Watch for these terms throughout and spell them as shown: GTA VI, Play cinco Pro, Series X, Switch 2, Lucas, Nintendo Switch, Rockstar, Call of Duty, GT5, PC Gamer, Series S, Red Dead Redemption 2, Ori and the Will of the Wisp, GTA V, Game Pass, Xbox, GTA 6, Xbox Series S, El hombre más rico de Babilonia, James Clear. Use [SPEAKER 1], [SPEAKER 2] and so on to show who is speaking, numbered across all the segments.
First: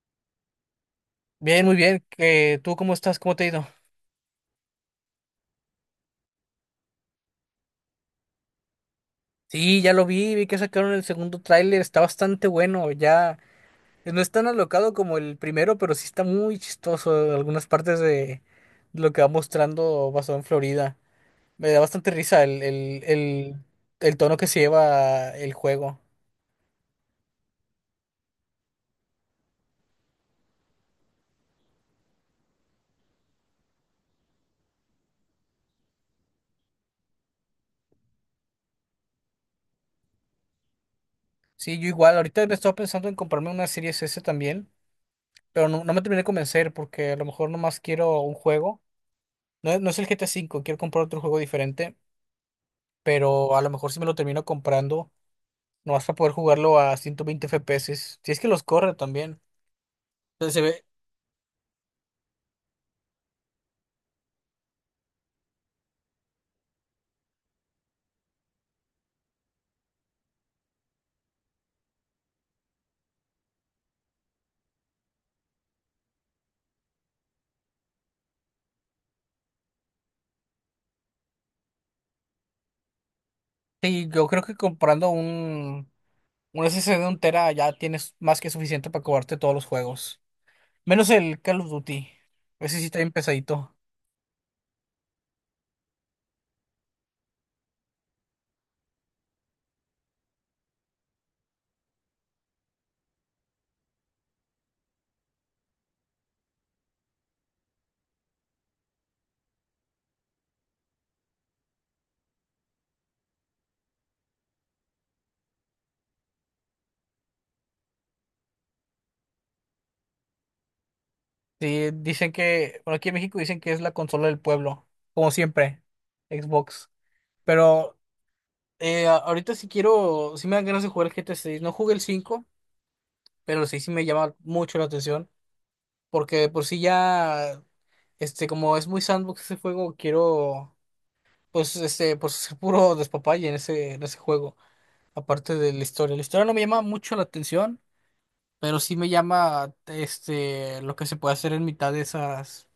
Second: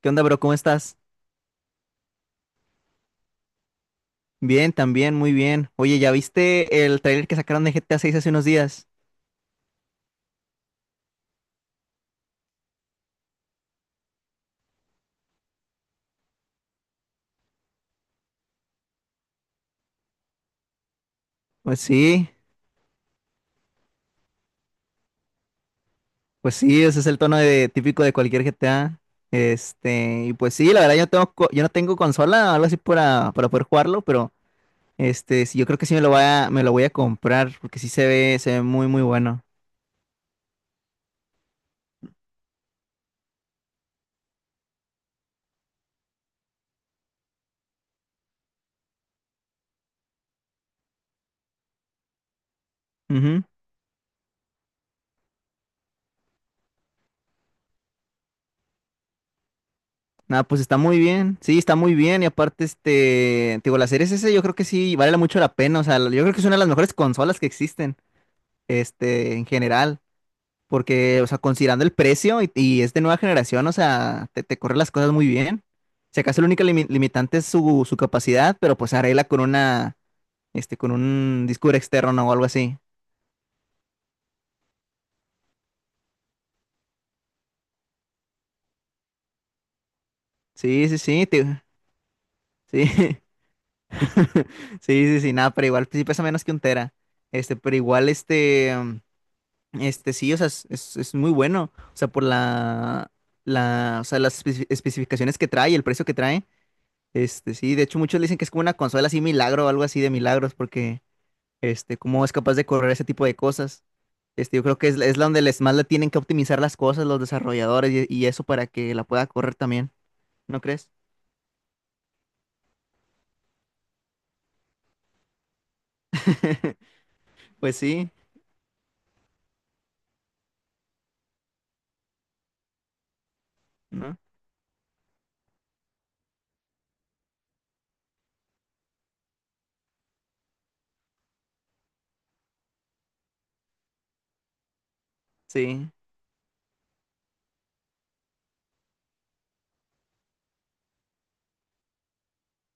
[SPEAKER 1] ¿Qué onda, bro? ¿Cómo estás?
[SPEAKER 2] Bien, muy bien. ¿Que tú cómo estás? ¿Cómo te ha ido?
[SPEAKER 1] Bien, también, muy bien. Oye, ¿ya viste el trailer que sacaron de GTA 6 hace unos días?
[SPEAKER 2] Sí, ya lo vi, vi que sacaron el segundo tráiler, está bastante bueno, ya no es tan alocado como el primero, pero sí está muy chistoso algunas partes de lo que va mostrando basado en Florida. Me da
[SPEAKER 1] Pues
[SPEAKER 2] bastante
[SPEAKER 1] sí,
[SPEAKER 2] risa el tono que se lleva el juego.
[SPEAKER 1] pues sí, ese es el tono de, típico de cualquier GTA. Y pues sí, la verdad yo no tengo, yo no tengo consola o algo así para poder jugarlo, pero sí, yo creo que sí me lo voy a, me lo voy a comprar, porque sí se ve muy, muy bueno.
[SPEAKER 2] Sí, yo igual, ahorita me estaba pensando en comprarme una Series S también, pero no, no me terminé de convencer porque a lo mejor nomás quiero un juego. No, no es el GTA V, quiero comprar otro juego diferente.
[SPEAKER 1] Ujú.
[SPEAKER 2] Pero a lo mejor si me lo termino comprando, no vas a poder jugarlo a 120 FPS. Si es que los corre también.
[SPEAKER 1] Nada,
[SPEAKER 2] Entonces se
[SPEAKER 1] pues está
[SPEAKER 2] ve.
[SPEAKER 1] muy bien. Sí, está muy bien. Y aparte, te digo, la serie S yo creo que sí vale mucho la pena. O sea, yo creo que es una de las mejores consolas que existen, en general. Porque, o sea, considerando el precio y es de nueva generación, o sea, te corre las cosas muy bien. Si acaso la única limitante es su, su capacidad, pero pues arregla con una, con un disco duro externo, ¿no? O algo así.
[SPEAKER 2] Sí, yo creo que comprando un SSD de un tera ya tienes más que suficiente para cobrarte todos los juegos.
[SPEAKER 1] Sí, sí,
[SPEAKER 2] Menos
[SPEAKER 1] sí,
[SPEAKER 2] el Call of Duty. Ese sí está bien
[SPEAKER 1] sí.
[SPEAKER 2] pesadito.
[SPEAKER 1] Sí, sí, sí, nada, pero igual pues, sí pesa menos que un tera. Este, pero igual, este, mm, este, sí, o sea, es, es muy bueno. O sea, por la, la, o sea, las especificaciones que trae, el precio que trae. Sí, de hecho muchos le dicen que es como una consola así milagro o algo así de milagros, porque cómo es capaz de correr ese tipo de cosas. Yo creo que es, es la donde les más le tienen que optimizar las cosas los desarrolladores y eso para que la pueda correr también, ¿no crees?
[SPEAKER 2] Sí, dicen que, bueno, aquí en México dicen que es la consola del pueblo, como siempre, Xbox.
[SPEAKER 1] Pues
[SPEAKER 2] Pero
[SPEAKER 1] sí,
[SPEAKER 2] ahorita sí quiero, sí me dan ganas de jugar el GTA 6. No jugué el 5, pero el 6 sí me
[SPEAKER 1] ¿no?
[SPEAKER 2] llama mucho la atención. Porque de por sí ya, este, como es muy sandbox ese juego, quiero, pues, este, pues ser puro despapalle en ese juego, aparte de la
[SPEAKER 1] Sí,
[SPEAKER 2] historia. La historia no me llama mucho la atención, pero sí me llama, este, lo que se puede hacer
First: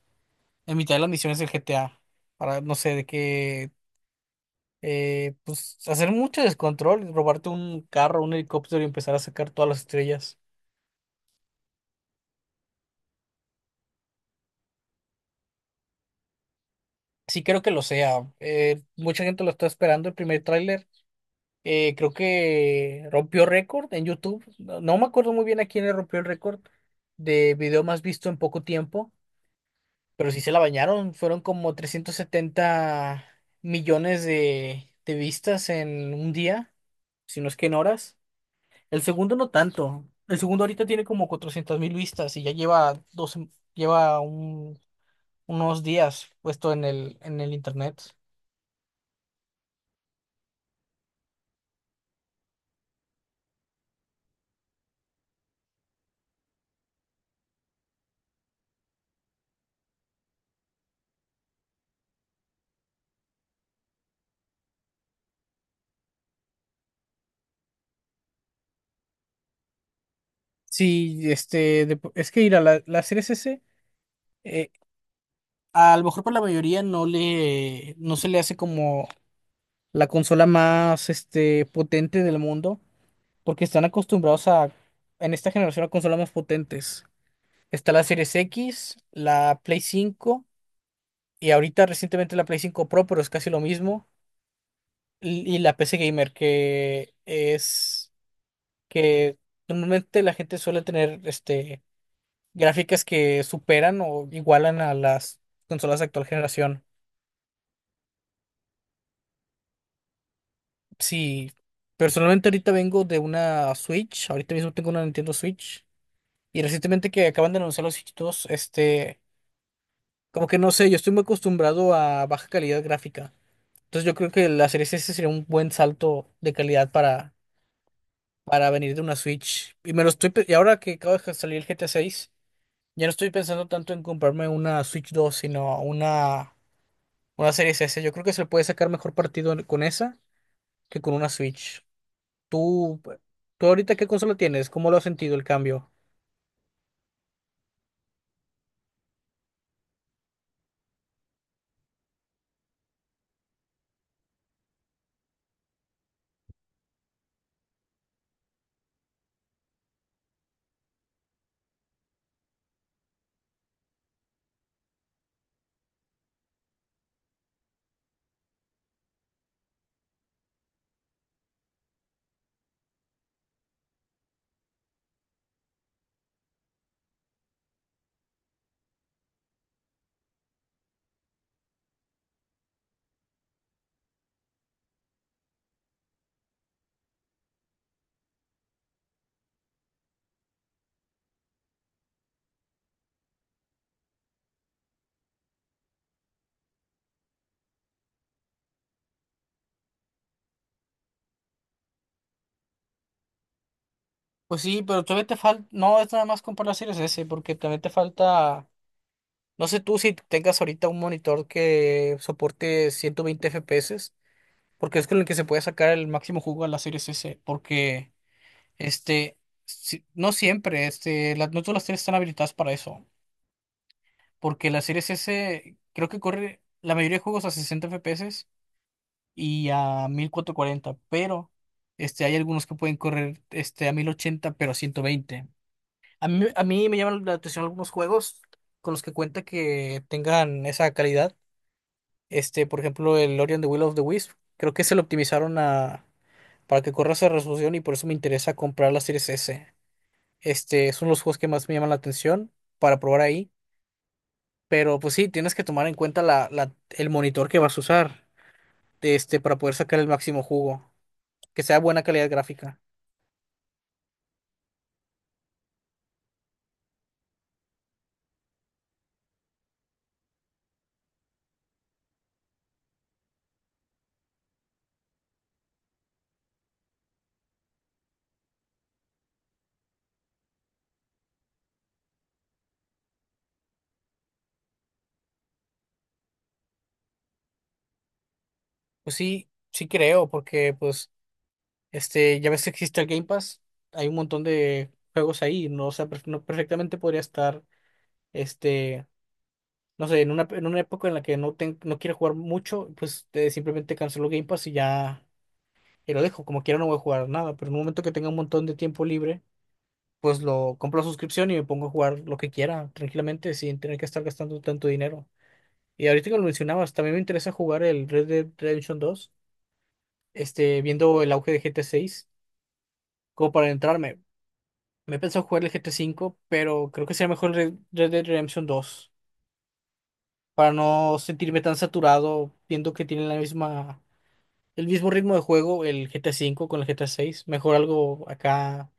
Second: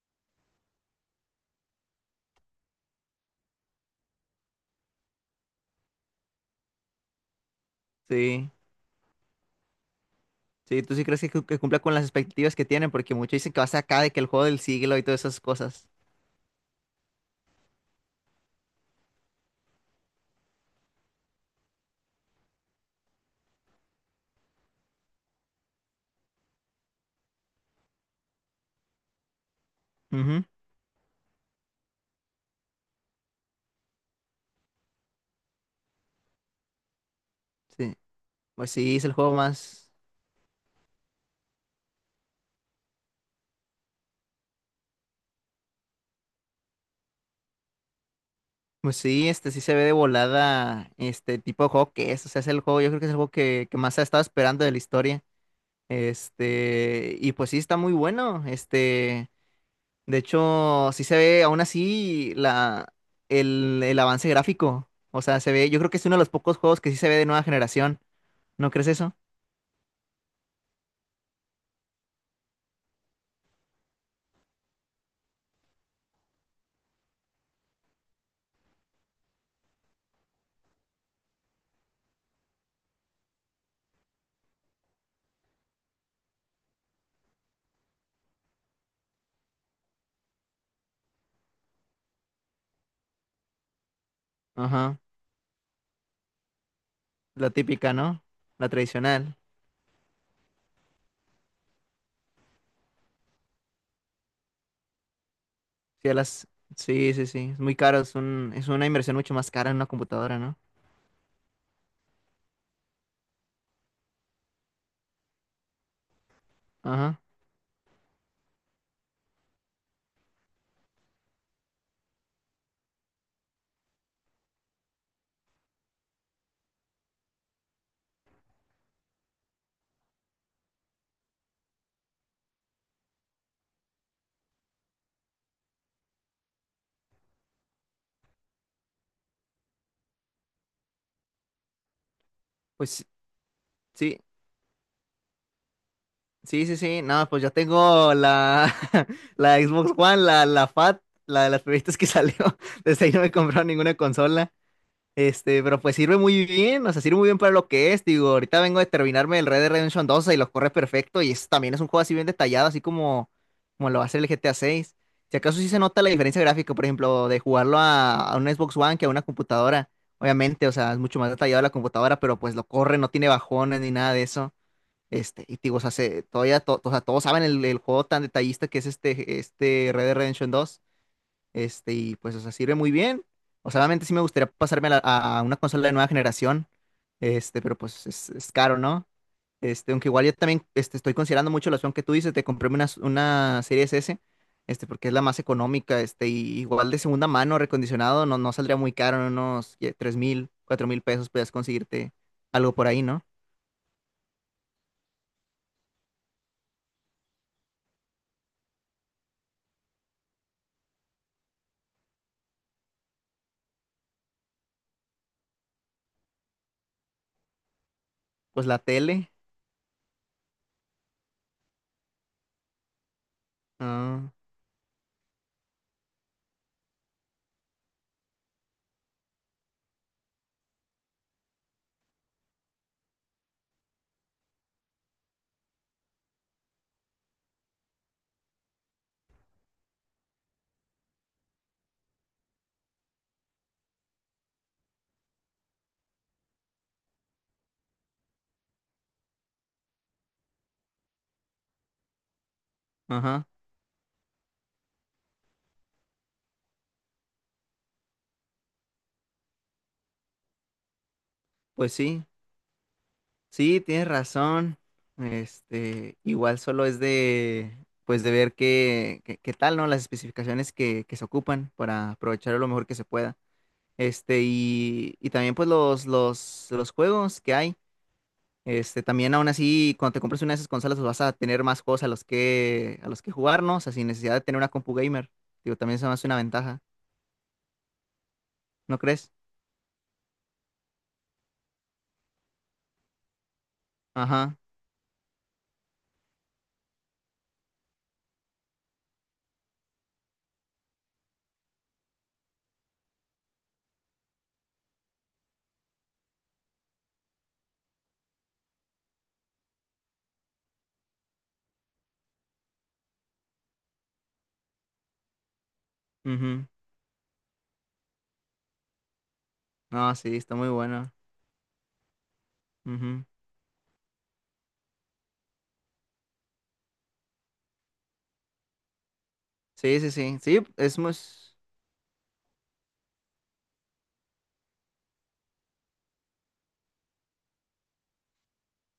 [SPEAKER 2] en mitad de las misiones del GTA, para, no sé, de que, pues, hacer mucho descontrol, robarte un carro, un
[SPEAKER 1] sí.
[SPEAKER 2] helicóptero y empezar a sacar todas las estrellas.
[SPEAKER 1] Sí, tú sí crees que, que cumpla con las expectativas que tienen, porque muchos dicen que va a ser acá de que el juego del siglo y todas esas cosas.
[SPEAKER 2] Sí creo que lo sea. Mucha gente lo está esperando el primer tráiler. Creo que rompió récord en YouTube. No, no me acuerdo muy bien a quién le rompió el récord de video más visto en poco tiempo, pero sí
[SPEAKER 1] Ujú.
[SPEAKER 2] se la bañaron. Fueron como 370 millones de vistas en un día, si no es que en
[SPEAKER 1] Sí.
[SPEAKER 2] horas.
[SPEAKER 1] Pues sí,
[SPEAKER 2] El
[SPEAKER 1] es el juego
[SPEAKER 2] segundo no
[SPEAKER 1] más.
[SPEAKER 2] tanto. El segundo ahorita tiene como 400 mil vistas y ya lleva dos, lleva unos días puesto en el internet.
[SPEAKER 1] Pues sí, este sí se ve de volada este tipo de juego que es. O sea, es el juego, yo creo que es el juego que más ha estado esperando de la historia. Y pues sí, está muy bueno. De hecho, sí se ve aún así la, el avance gráfico. O sea, se ve, yo creo que es uno de los pocos juegos que sí se ve de nueva generación. ¿No crees eso?
[SPEAKER 2] Sí, este, es que ir a la serie S S a lo mejor para la mayoría no se le hace como la consola más, este, potente del mundo, porque están acostumbrados a, en esta generación, a consolas más potentes. Está la Series X, la Play 5 y ahorita recientemente la Play 5 Pro, pero es casi lo mismo,
[SPEAKER 1] Ajá.
[SPEAKER 2] y la PC Gamer,
[SPEAKER 1] La típica, ¿no? La tradicional.
[SPEAKER 2] que normalmente la gente suele tener, este, gráficas que superan o igualan a las consolas de
[SPEAKER 1] Sí, a
[SPEAKER 2] actual
[SPEAKER 1] las,
[SPEAKER 2] generación.
[SPEAKER 1] sí, sí, sí. Es muy caro, es un, es una inversión mucho más cara en una computadora, ¿no?
[SPEAKER 2] Sí, personalmente ahorita vengo de una Switch, ahorita mismo tengo una Nintendo Switch y recientemente
[SPEAKER 1] Ajá.
[SPEAKER 2] que acaban de anunciar los Switch 2, este, como que no sé, yo estoy muy acostumbrado a baja calidad gráfica. Entonces yo creo que la Series S sería un buen salto de calidad para venir de una Switch. Y me lo estoy pe- y ahora que acaba de salir el GTA 6, ya no estoy pensando tanto en comprarme una Switch dos, sino una Series S. Yo creo que se le puede sacar mejor partido con esa que con una Switch. Tú,
[SPEAKER 1] Pues.
[SPEAKER 2] tú ahorita ¿qué
[SPEAKER 1] Sí,
[SPEAKER 2] consola tienes? ¿Cómo lo has sentido el cambio?
[SPEAKER 1] sí, sí, sí. No, pues yo tengo la, la Xbox One, la, la Fat, la de las primeritas que salió. Desde ahí no me he comprado ninguna consola. Pero pues sirve muy bien, o sea, sirve muy bien para lo que es. Digo, ahorita vengo de terminarme el Red Dead Redemption 2 y lo corre perfecto. Y también es un juego así bien detallado, así como, como lo va a hacer el GTA 6. Si acaso sí se nota la diferencia gráfica, por ejemplo, de jugarlo a una Xbox One que a una computadora. Obviamente, o sea, es mucho más detallado la computadora, pero pues lo corre, no tiene bajones ni nada de eso. Y te digo, o sea, todavía o sea, todos saben el juego tan detallista que es este, este Red Dead Redemption 2. Y pues, o sea, sirve muy bien. O sea, obviamente sí me gustaría pasarme a, a una consola de nueva generación. Pero pues es caro, ¿no? Aunque igual yo también estoy considerando mucho la opción que tú dices de comprarme una Series S, porque es la más económica, y igual de segunda mano, recondicionado, no, no saldría muy caro, en unos 3 mil, 4 mil pesos puedes conseguirte algo por ahí, ¿no?
[SPEAKER 2] Pues sí, pero todavía te falta, no es nada más comprar la Series S, porque también te falta, no sé tú si tengas ahorita un monitor que soporte 120 FPS, porque es con el que se puede sacar el máximo jugo a la Series S, porque
[SPEAKER 1] Pues la tele.
[SPEAKER 2] este, no siempre, este, no todas las series están habilitadas para eso,
[SPEAKER 1] Ah,
[SPEAKER 2] porque la Series S creo que corre la mayoría de juegos a 60 FPS y a 1440, pero este, hay algunos que pueden correr este, a 1080 pero a 120. A mí, me llaman la atención algunos juegos con los que cuenta que tengan esa calidad. Este, por ejemplo, el Ori and the Will of the Wisp. Creo que se lo optimizaron para que corra esa resolución y por eso me interesa comprar la Series S. Este, son los juegos que más me llaman la atención para probar
[SPEAKER 1] ajá.
[SPEAKER 2] ahí. Pero pues sí, tienes que tomar en cuenta el monitor que vas a usar, este, para poder sacar el máximo jugo que sea
[SPEAKER 1] Pues
[SPEAKER 2] buena
[SPEAKER 1] sí,
[SPEAKER 2] calidad gráfica.
[SPEAKER 1] sí, tienes razón. Igual solo es de, pues de ver qué, qué, qué tal, ¿no? Las especificaciones que se ocupan para aprovecharlo lo mejor que se pueda. Y, y también pues los juegos que hay. También aún así, cuando te compres una de esas consolas, pues vas a tener más juegos a los que jugar, ¿no? O sea, sin necesidad de tener una compu gamer. Digo, también se me hace una ventaja, ¿no
[SPEAKER 2] Pues
[SPEAKER 1] crees?
[SPEAKER 2] sí, sí creo, porque pues este, ya ves que existe el Game Pass, hay un montón
[SPEAKER 1] Ajá.
[SPEAKER 2] de juegos ahí, no, o sea, no perfectamente podría estar, este, no sé, en una época en la que no quiero jugar mucho, pues simplemente cancelo Game Pass y ya y lo dejo, como quiera no voy a jugar nada, pero en un momento que tenga un montón de tiempo libre, pues lo compro la suscripción y me pongo a jugar lo que quiera tranquilamente sin tener que estar gastando tanto dinero. Y ahorita que lo
[SPEAKER 1] Ujú.
[SPEAKER 2] mencionabas, también me interesa jugar el Red Dead Redemption 2,
[SPEAKER 1] No, sí, está muy
[SPEAKER 2] este,
[SPEAKER 1] bueno.
[SPEAKER 2] viendo el auge de GTA 6,
[SPEAKER 1] Ujú.
[SPEAKER 2] como para entrarme. Me he pensado jugar el GT5, pero creo que sería mejor Red Dead Redemption 2
[SPEAKER 1] Sí, sí, sí. Sí,
[SPEAKER 2] para
[SPEAKER 1] es muy...
[SPEAKER 2] no sentirme tan saturado viendo que tienen el mismo ritmo de juego el GT5 con el GT seis. Mejor algo acá,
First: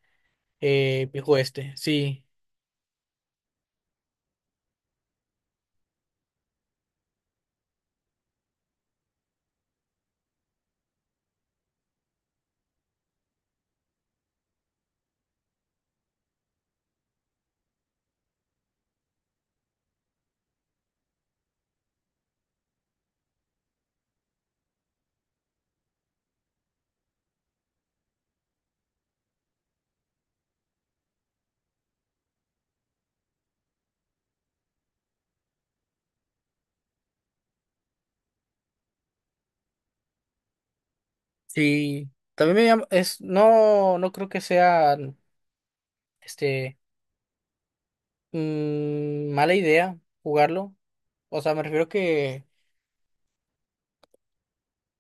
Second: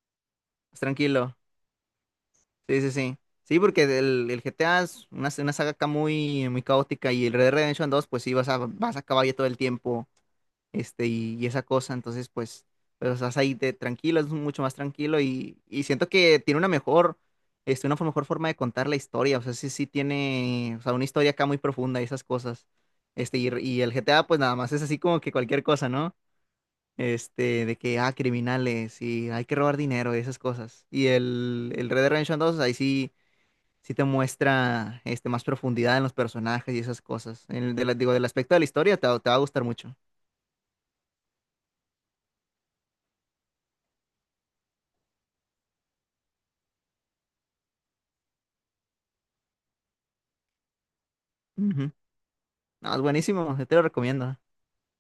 [SPEAKER 1] Más tranquilo.
[SPEAKER 2] viejo este. Sí,
[SPEAKER 1] Sí, sí, sí. Sí, porque el GTA es una saga acá muy, muy caótica y el Red Dead Redemption 2 pues sí, vas a, vas a caballo todo el tiempo, y esa cosa, entonces, pues, pues estás ahí de tranquilo, es mucho más tranquilo y siento que tiene una mejor, una mejor forma de contar la historia, o sea, sí, sí tiene, o sea, una historia acá muy profunda y esas cosas, y el GTA, pues nada más es así como que cualquier cosa, ¿no? De que, ah, criminales y hay que robar dinero y esas cosas. Y el Red Dead Redemption 2, ahí sí, sí te muestra más profundidad en los personajes y esas cosas. En el de digo, del aspecto de la historia te va a gustar mucho.
[SPEAKER 2] sí. También es no no creo que sea este, mala idea jugarlo. O sea, me refiero
[SPEAKER 1] Ujú.
[SPEAKER 2] que,
[SPEAKER 1] No, es buenísimo, yo te lo recomiendo.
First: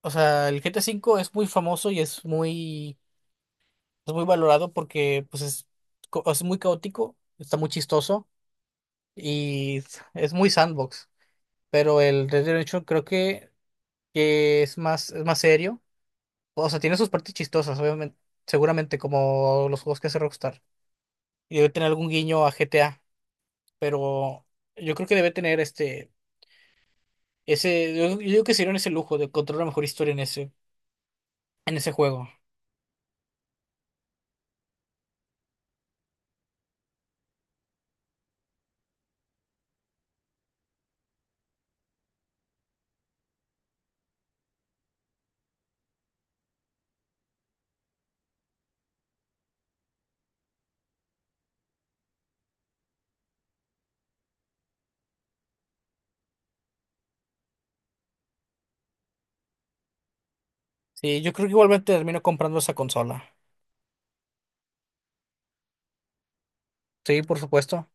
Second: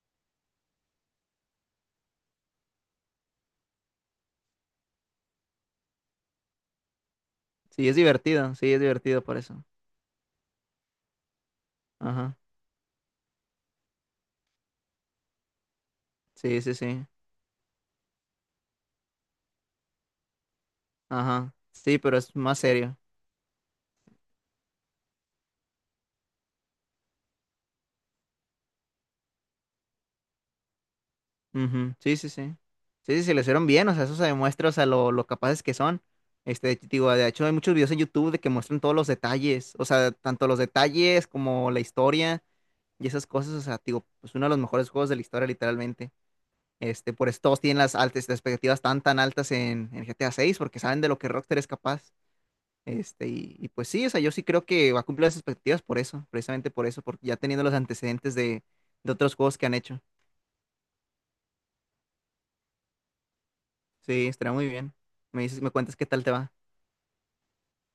[SPEAKER 2] o sea, el GT5 es muy famoso y Es muy valorado porque pues es, es muy caótico, está muy chistoso
[SPEAKER 1] Sí, es divertido por eso.
[SPEAKER 2] y es muy sandbox. Pero el
[SPEAKER 1] Ajá,
[SPEAKER 2] Red Dead Redemption creo que es más, serio.
[SPEAKER 1] sí,
[SPEAKER 2] O
[SPEAKER 1] sí,
[SPEAKER 2] sea, tiene
[SPEAKER 1] sí.
[SPEAKER 2] sus partes chistosas, obviamente, seguramente como los juegos que hace Rockstar.
[SPEAKER 1] Ajá,
[SPEAKER 2] Y debe tener
[SPEAKER 1] sí,
[SPEAKER 2] algún
[SPEAKER 1] pero es
[SPEAKER 2] guiño a
[SPEAKER 1] más serio.
[SPEAKER 2] GTA. Pero yo creo que debe tener este, yo creo que se dieron ese lujo de contar una mejor historia en ese
[SPEAKER 1] Ujú. Sí,
[SPEAKER 2] juego.
[SPEAKER 1] sí, sí. Sí, sí, sí, lo hicieron bien, o sea, eso se demuestra, o sea, lo capaces que son. Te digo, de hecho, hay muchos videos en YouTube de que muestran todos los detalles, o sea, tanto los detalles como la historia y esas cosas, o sea, te digo, pues uno de los mejores juegos de la historia, literalmente. Por eso todos tienen las altas, las expectativas tan, tan altas en GTA 6, porque saben de lo que Rockstar es capaz. Y, y pues sí, o sea, yo sí creo que va a cumplir las expectativas por eso, precisamente por eso, porque ya teniendo los antecedentes de otros juegos que han hecho.
[SPEAKER 2] Sí, yo creo que igualmente termino comprando esa consola.
[SPEAKER 1] Sí, estará muy bien. Me dices, me cuentas qué tal te va.
[SPEAKER 2] Sí, por supuesto.